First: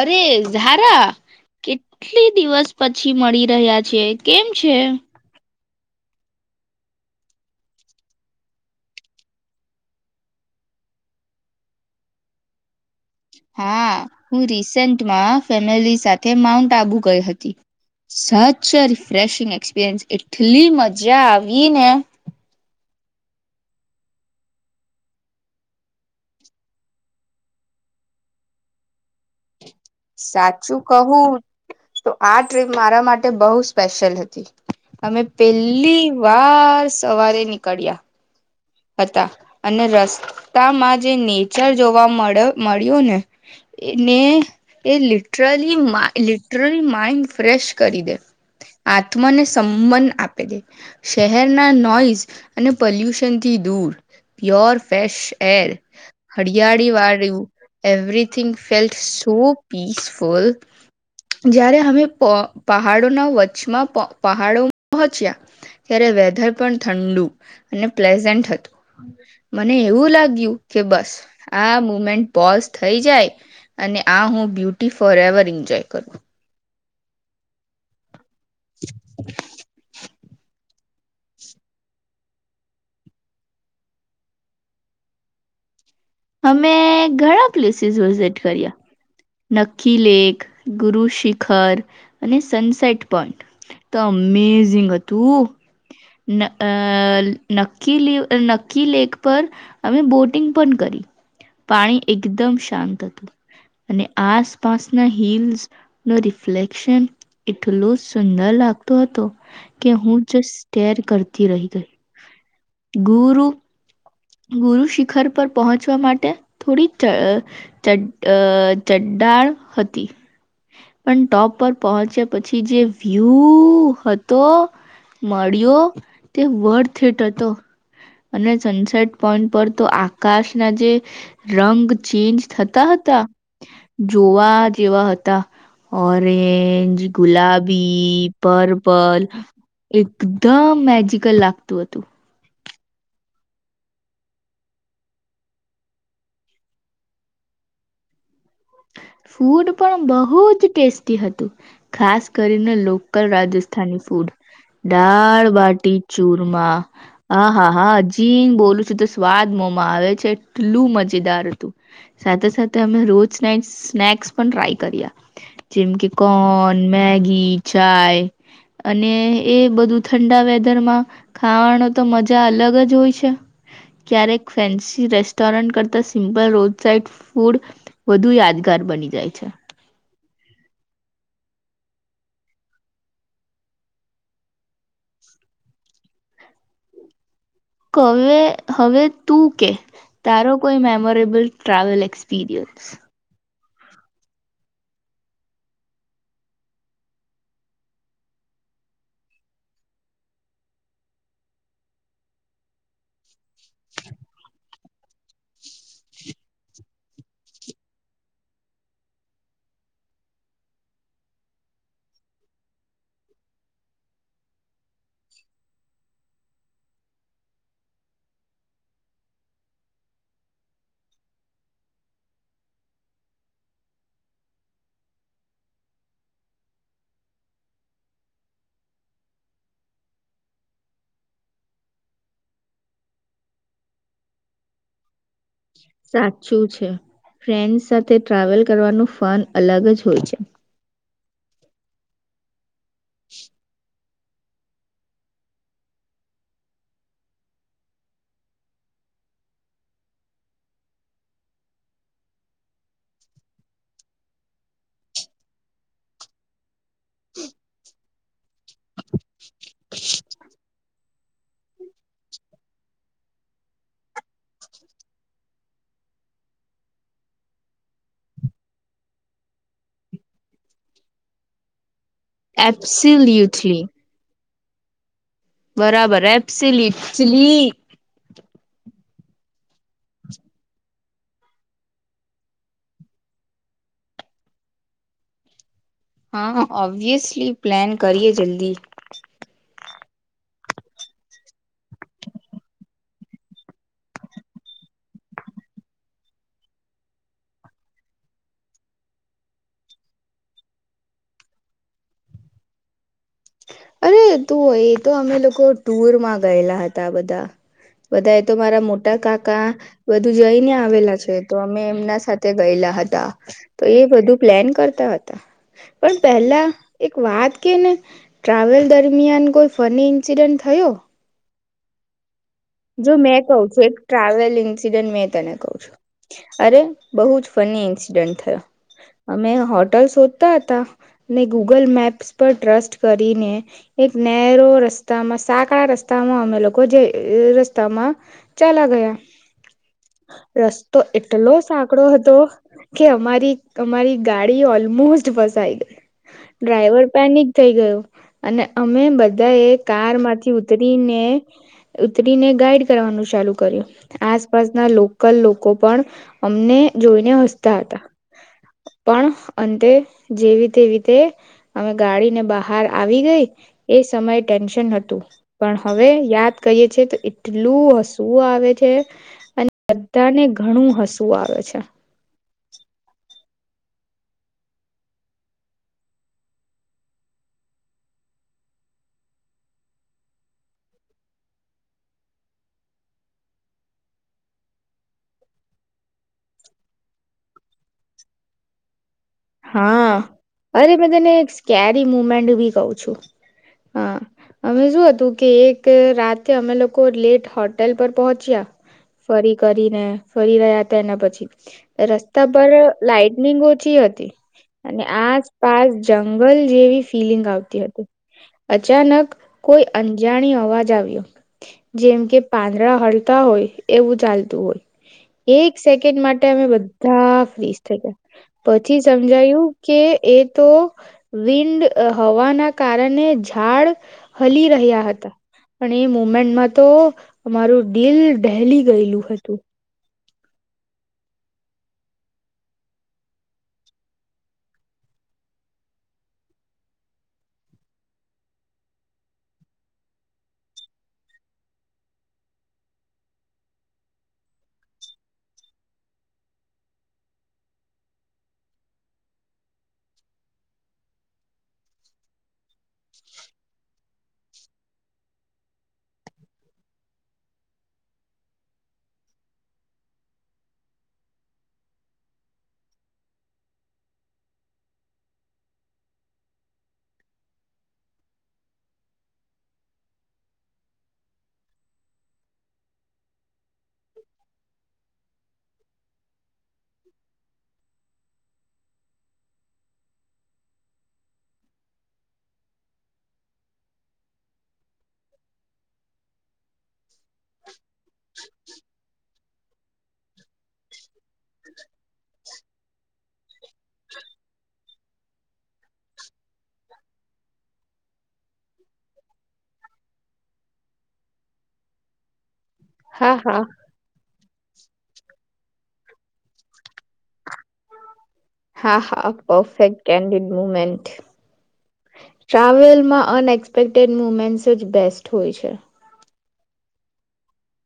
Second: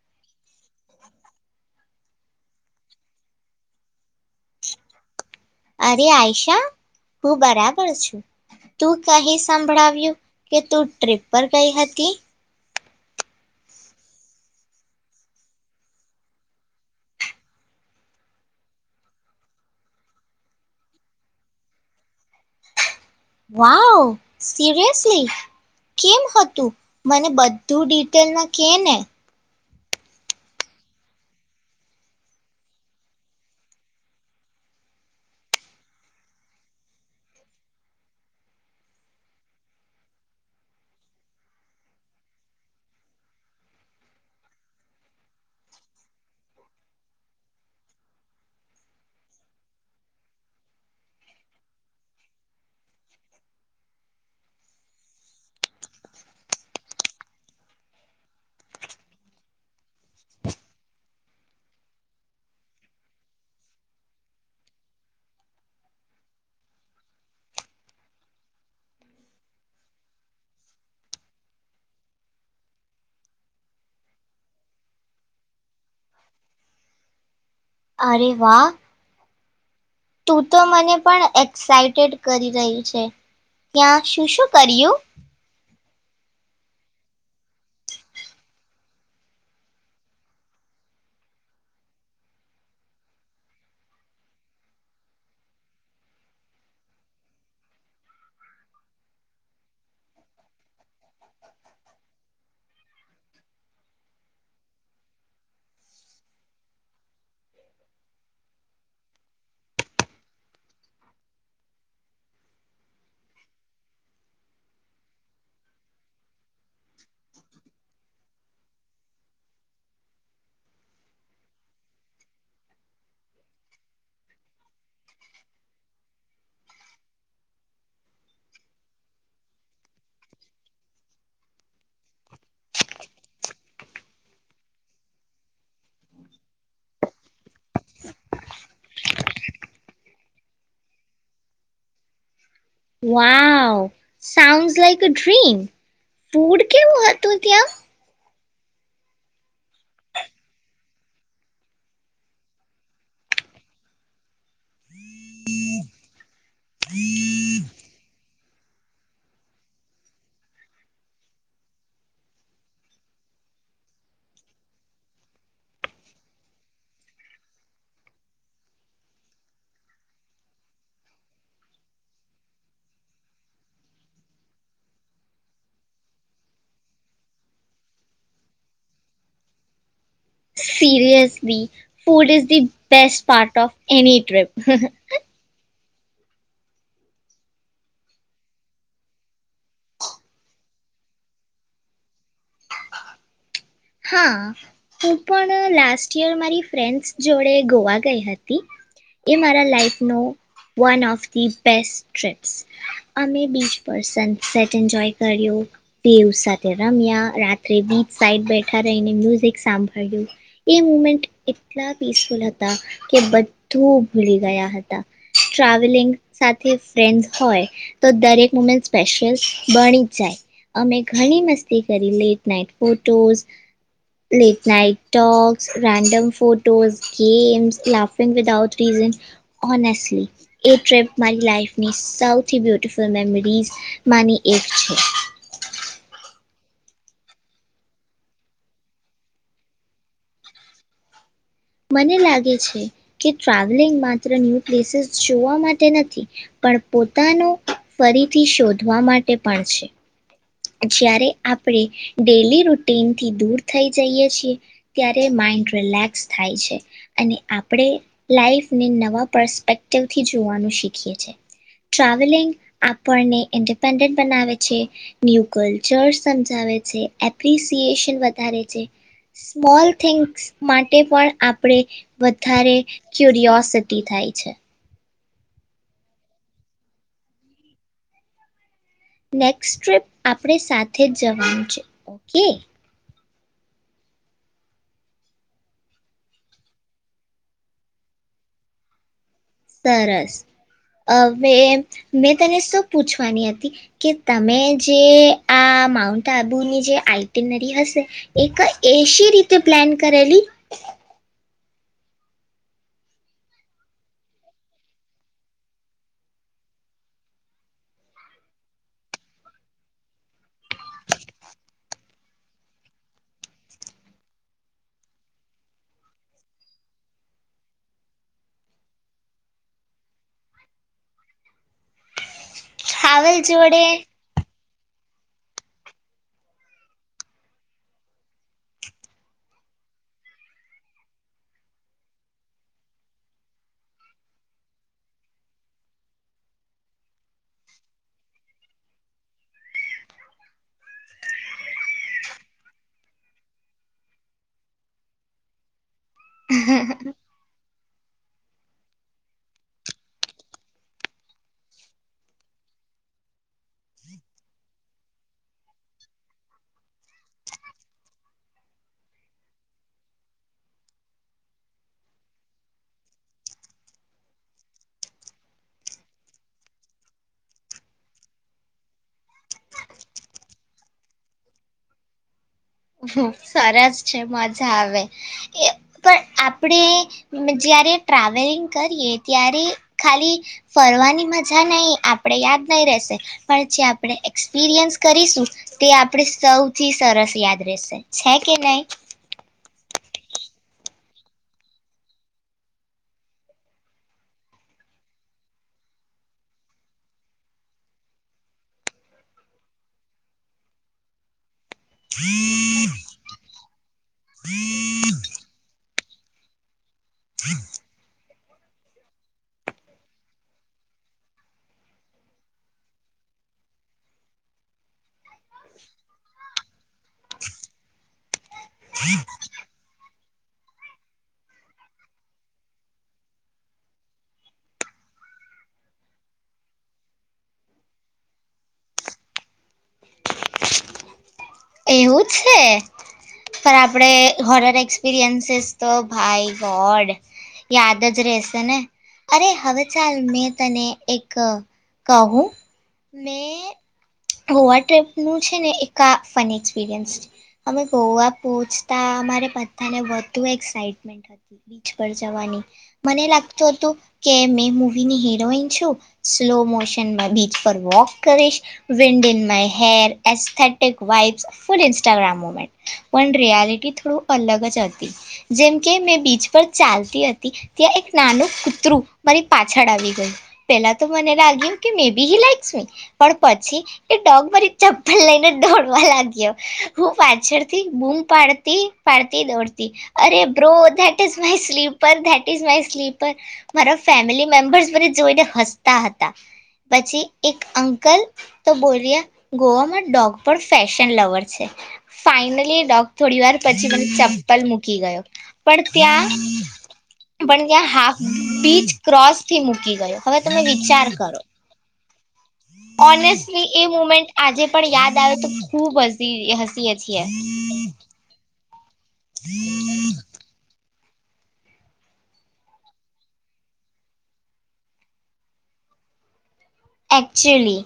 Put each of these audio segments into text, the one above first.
અરે ઝારા કેટલી દિવસ પછી મળી રહ્યા છે કેમ છે અરે આઈશા હું બરાબર છું તું કહી સંભળાવ્યું કે તું ટ્રીપ પર ગઈ હતી હા હું રિસેન્ટમાં ફેમિલી સાથે માઉન્ટ આબુ ગઈ હતી સચ રિફેશિંગ એક્સપિરિયન્સ એટલી મજા આવી ને. વાવ સિરિયસલી કેમ હતું મને બધું ડિટેલમાં કે ને. સાચું કહું તો આ ટ્રીપ મારા માટે બહ સ્પેશિયલ હતી અમે પેલી વાર સવારે નીકળ્યા. અને રસ્તામાં જે નેચર જોવા મળ મળ્યો ને એને એ લિટરલી લિટરલી માઈન્ડ ફ્રેશ કરી દે આત્માને સંબન આપી દે શહેરના નોઈઝ અને પોલ્યુશન પ્યોર ફેશ એર હરિયાળી વાળું એવરીથીિંગ ફેલ સો પીસફુલ જ્યારે અમે પહાડોના વચચમાં પહાડો પહોંચ્યા ત્યારે વેધર પણ ઠંડુ અને પ્લસ મને એવું લાગ્યું કે બસ આ મુમેન્ટ પોઝ થઈ જાય અને આ હું બ્યુટી ફોર એવર એન્જોય કરું. અ. વાહ. [inaudible] તો મને પણ એક્સાઈટેડ કરી રહ્યું છે ત્યાં શું શું કર્યું? અમે ઘણા પ્લેસીસ વિઝિટ કર્યા. નક્કી લેક ગુરુ શિખર અને સનસેટ પોઈન્ટ તો અમેઝિંગ હતું ન નક્કી લેક પર અમે બોટિંગ પણ કરી પાણી એકદમ શાંત હતું અને આસપાસના હીલ્સ નો રિફ્લેક્શન એટલો સુંદર લાગતો હતો કે હું જ ેર કરતી રહી ગઈ ગુરુ ગુરુ શિખર પર પહોંચવા માટે થોડી ચડડાણ હતી પણ ટોપ પર પહોંચ્યા પછી જે વ્યૂ હતો મળ્યો તે વર્ થટ હતો અને સનસેટ પોઈન્ટ પર તો આકાશ ના જે રંગ ચેન્જ થતા હતા જોવા જેવા હતા ઓરેન્જ ગુલાબી પર્પલ એકદમ મેજિકલ લાગતું હતું. Wow sound like a dream food કેવું હતું ત્યાં? ફૂડ પણ બહુ જ ટેસ્ટી હતું ખાસ કરીને લોકલ રાજસ્થાની ફૂડ દાળબાટી ચૂરમા આહા હા અજીક બોલું છું તો સ્વાદ મોમાં આવે છે એટલું મજેદાર હતું સાથે સાથે અમે રોજ સ્નેક્સ પણ ટ્રાય કર્યા જેમ કે કોન મેગી ચાય અને એ બધું ઠંડા વેધરમાં ખાવાનો તો મજા અલગ જ હોય છે ક્યારેક ફેન્સી રેસ્ટોરન્ટ કરતા સિમ્પલ રોજ સાઇડ ફૂડ વધુ યાદગાર બની જાય છે. Seriously food is the best part of any trip. કવે હવે તું કે તારો કોઈ મેમોરેબલ ટ્રાવેલ એક્સપિરિયન્સ. હા હું પણ લાસ્ટ યર મારી ફ્રેન્ડ્સ જોડે ગોવા ગઈ હતી એ મારા લાઈફનો one of the best trips અમે બીચ પર સનસેટ જોય કર્યો પ ઉ સાથેત યા રાત્રે બીચ સાઈડ ઠા રેયને મ્યુઝિક સાંભળ્યું એ મુમેન્ટ એટલા પીસફુલ હતા કે બધું ભૂલી ગયા હતા ટ્રાવેલિંગ સાથે ફ્રેન્ડ્સ હોય તો દરેક મુમેન્ટ સ્પેશિયલ બણી જ જાય અમે ઘણી મસ્તી કરેલી એક night photos late night talks random photos games laughing without reason honestly એ ટ્રીપ મારી લાઈફની સૌથી બ્યુટિફુલ મેમરીઝ માની એક છે. સાચું છે ફ્રેન્ડ્સ સાથે ટ્રાવેલ કરવાનું ફન અલગ જ હોય છે. મને લાગે છે. કી ટ્રાવેલિંગ માં ન્યૂ પ્લેસીસ જોવા માટે નથી પણ પોતાનો ફરીથી શોધવા માટે પણ છે. જ્યારે આપણે ડેલી રૂટીનથી દૂર થઈ જઈએ છીએ ત્યારે માઈન્ડ રિલેક્સ થાય છે અને આપણે લાઈફને નવા પરસ્પેક્ટિવથી જોવાનું શીખીએ છીએ ટ્રાવેલિંગ આપણને ઇન્ડિપેન્ડન્ટ બનાવે છે. ન્યૂ કલ્ચર્સ સમજાવે છે એપ્રિસિએશન વધારે છે સ્મોલ થિંગ્સ માટે પણ આપણે વધારે એબ્સોલ્યુટલી ક્યુરિયોસિટી થાય છે. બરાબર એપ્સીલી લી. નેક્સ્ટ ટ્રીપ આપણે સાથે જ જવાનું છે ઓકે. હા ઓબ્વિયસલી પ્લાન કરીએ જલ્દી. તરસ અવે મેં તને શું પૂછવાની હતી કે તમે જે આ માઉન્ટ આબુની જે આઈટનરી હશે એ કઈ એસી રીતે પ્લેન કરેલી? અરે તું એ તો અમે લોકો ટુર માં ગયેલા હતા બધા બધા એ તો મારા મોટા કાકા બધું જઈને આવેલા છે તો અમે એમના સાથે ગયેલા હતા તો એ બધું પ્લેન કરતા હતા પણ પેલા એક વાત કે ને. ટ્રાવેલ દરમિયાન કોઈ ફની ઇન્સિડન્ટ થયો? જો મેં ટ્રાવેલ કહ જોડે છું એક ટ્રાવેલ કસીડન્ટ મેં તને કઉ છું અરે બઉ જ ફની એક્સીડન્ટ થયો અમે હોટલ શોધતા હતા ગૂગલ ને મેપ્સ પર ટ્રેસ્ટ કરીને એક નેરો રસ્તામાં સાકડા રસ્તામાં અમે લોકો જઈ રસ રસ્તામાં ચલા ગયા રસ્તો એટલો સાકડો હતો કે અમારી અમારી ગાડી ઓલમોસ્ટ ફસાઈ ગઈ. ડ્રાઈવર પેનિક થઈ ગયો. અને અમે બધા એ કારમાંથી ઉતરીને ઉતરી ઉતરીને ગાઈડ કરવાનું ચાલુ કર્યું આસપાસના લોકલ લોકો પણ અમને જોઈને હસતા હતા પણ અંતે જેવીતેવીતે અમે ગાડીને બહાર આવી ગઈ એ સમયે ટેન્શન હતું પણ હવે યાદ કરીએ છે એટલું હસવું આવે છે અને બધાને ઘણું હસવું આવે છે. સરસ છે મજા આવે એ પણ આપણે જયારે ટ્રાવેલિંગ કરીએ ત્યારે ખાલી ફરવાની મજા નહી આપણે યાદ નહી રશે પણ જે આપણે એક્સપિરિયન્સ કરીશું તે આપણે સૌથી સરસ યાદ રહેશે છે કે નહી. હા અરે મેં તને એક સ્કેરી મુમેન્ટ બી કઉ છું હા અમે શું હતું કે એક રાતે અમે લોકો લેટ હોટેલ પર પહોંચ્યા ફરી કરીને ફરી રહ્યા હતા એના પછી રસ્તા પર લાાઈટનિંગ ઓછી હતી. અને આસપાસ જંગલ જેવી ફિલિંગ આવતી હતી અચાનક કોઈ અંજાણી અવાજ આવ્યો જેમ કે પાંદડા હળતા હોય એવું ચાલતું હોય એક સેકન્ડ માટે અમે બધા ફસ થ પછી સમજાયું કે એ તો વિન્ડ હવાના કારણે ઝાડ હલી રહ્યા હતા પણ એ મુમેન્ટમાં તો અમારું દિલ ડહેલી ગયેલું હતું. એવું છે પણ આપણે હોરર એક્સપિરિયન્સીસ તો ભાઈ ગોડ યાદ જ રહેશે ને અરે હવે ચાલ મેં તને એક કહું મેં હોવા ટ્રીપનું છે ને એકા ફની એક્સપિરિયન્સ છે અમે ગોવા પહોંચતા અમારે બધાને વધુ એક્સાાઈટમેન્ટ હતી બીચ પર જવાની મને લાગતું હતું કે મેં મૂવીની હિરોઈન છું સ્લો મોશનમાં બીચ પર વોક કરીશ વિન્ડ ઇનમાં હેર એથે ફ ઇન્સ્ટાગ્રામ મુમેન્ટ પણ રિયાલિટી થોડું અલગ જ હતી જેમકે મેં બીચ પર ચાલતી હતી ત્યાં એક નાનું કૂતરું મારી પાછળ આવી ગયું પેલા તો મને લાગ્યું એ કે મેબી લસ મી પણ પછી એ ડોગ મારી ચપ્પલ લઈને દોડવા લાગ્યો હું પાછળથી બૂમ પાડતી પાડતી દોડતી અરે bro that is my slipper that is my slipper મારા ફેમિલી મેમ્બર્સ મને જોઈને હસતા હતા પછી એક અંકલ તો બોલ્યા ગોઆમાં ડોક્ટર પણ ફેશન લવર છે ફાઈનલી ડોગ થોડી વાર પછી મને ચપ્પલ મૂકી ગયો પણ ત્યાં પણ ત્યાં હાફ બીચ ક્રોસ થી મૂકી ગયો હવે તમે વિચાર કરો. હા હા ઓનેસ્ટલી એ મુમેન્ટ આજે પણ યાદ આવે તો ખુબ હસી હસીએ છીએ. હા હા પફેક્ટ કેન્ડડ મુમેન્ટ. ટ્રાવેલમાં અનએક્સપેક્ટેડ મુમેન્ટસ જ બેસ્ટ હોય છે. એકક્ચુલી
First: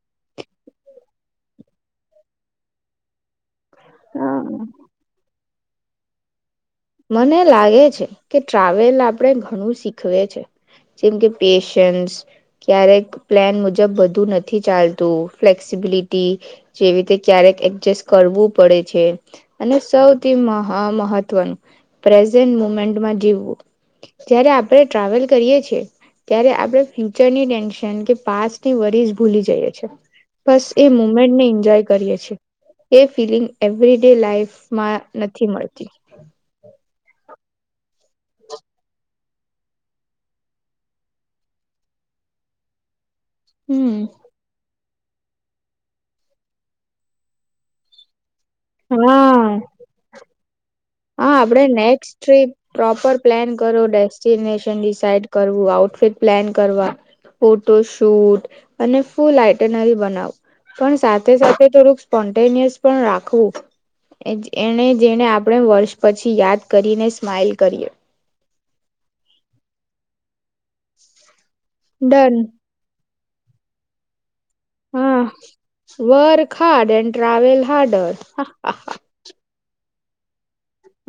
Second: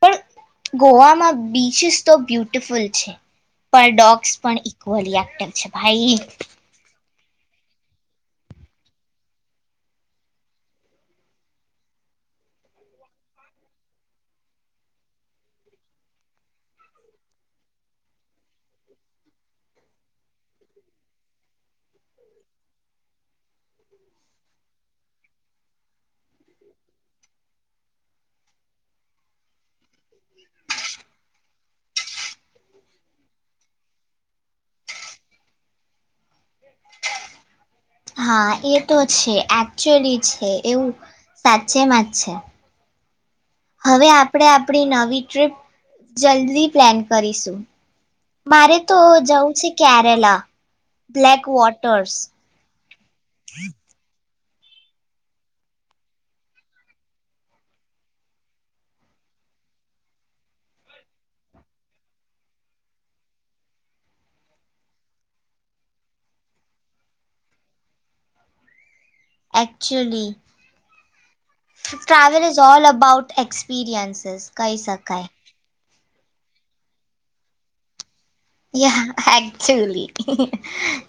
પણ ગોવામાં બીચિસ તો બ્યુટિફુલ છે. પર ડોગ્સ હા પણ ઇક્વલી એક્ટિવ છે. ભાઈ મને લાગે છે કે ટ્રાવેલ આપણે ઘણું શીખવે છે જેમ કે પેશન્સ ક્યારેક પ્લાન મુજબ બધું નથી ચાલતું ફ્લેક્સિબિલિટી જેવી રીતે ક્યારેક એડજસ્ટ કરવું પડે છે અને સૌથી મહા મહત્વનું પ્રેઝન્ટ મુમેન્ટમાં જીવવું જ્યારે આપણે ટ્રાવેલ કરીએ છેએ ત્યારે આપણે ફ્યુચરની ટેન્શન કે પાની વરીઝ ભૂલી જઈએ છે બસ એ મુમેન્ટને એન્જોય કરીએ છ છેએ એ ફિલિંગ એવરી ડે લાઈફમાં નથી મળતી. હા એ તો છે એકચુઅલી છે એવું સાચેમાં જ છે. હવે હમ આપડે આપ આપણી નવી ટ્રીપ જલ્દી પ્લેન કરીશું. મારે તો હા જવું છે કેરેલા. હા બ્લેક આપડે next waters trip proper plan કરો દેસ. ડેસ્ટીનેસન ડિસાઈડ કરવું, આઉટફિટ પ્લાન કરવા, ફોટો શૂટ અને ફૂ આઇટનરી બનાવું પણ સાથે સાથે થોડુંક સ્પોટેનિયસ પણ રાખવું એને જેને આપણે વર્ષ પછી યાદ કરીને સ્માઈલ કરીએ. Actually. Done travel is all about experiences. કહી શકાય. Work hard and travel harder. યા અક્ટયુઅલી.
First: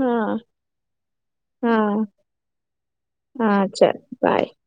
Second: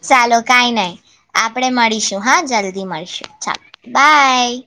હા ચાલો કાંઈ નહી આપણેે હા મળીશું હા જલ્દી મળીશું હા ચાલો ચાલ બાય.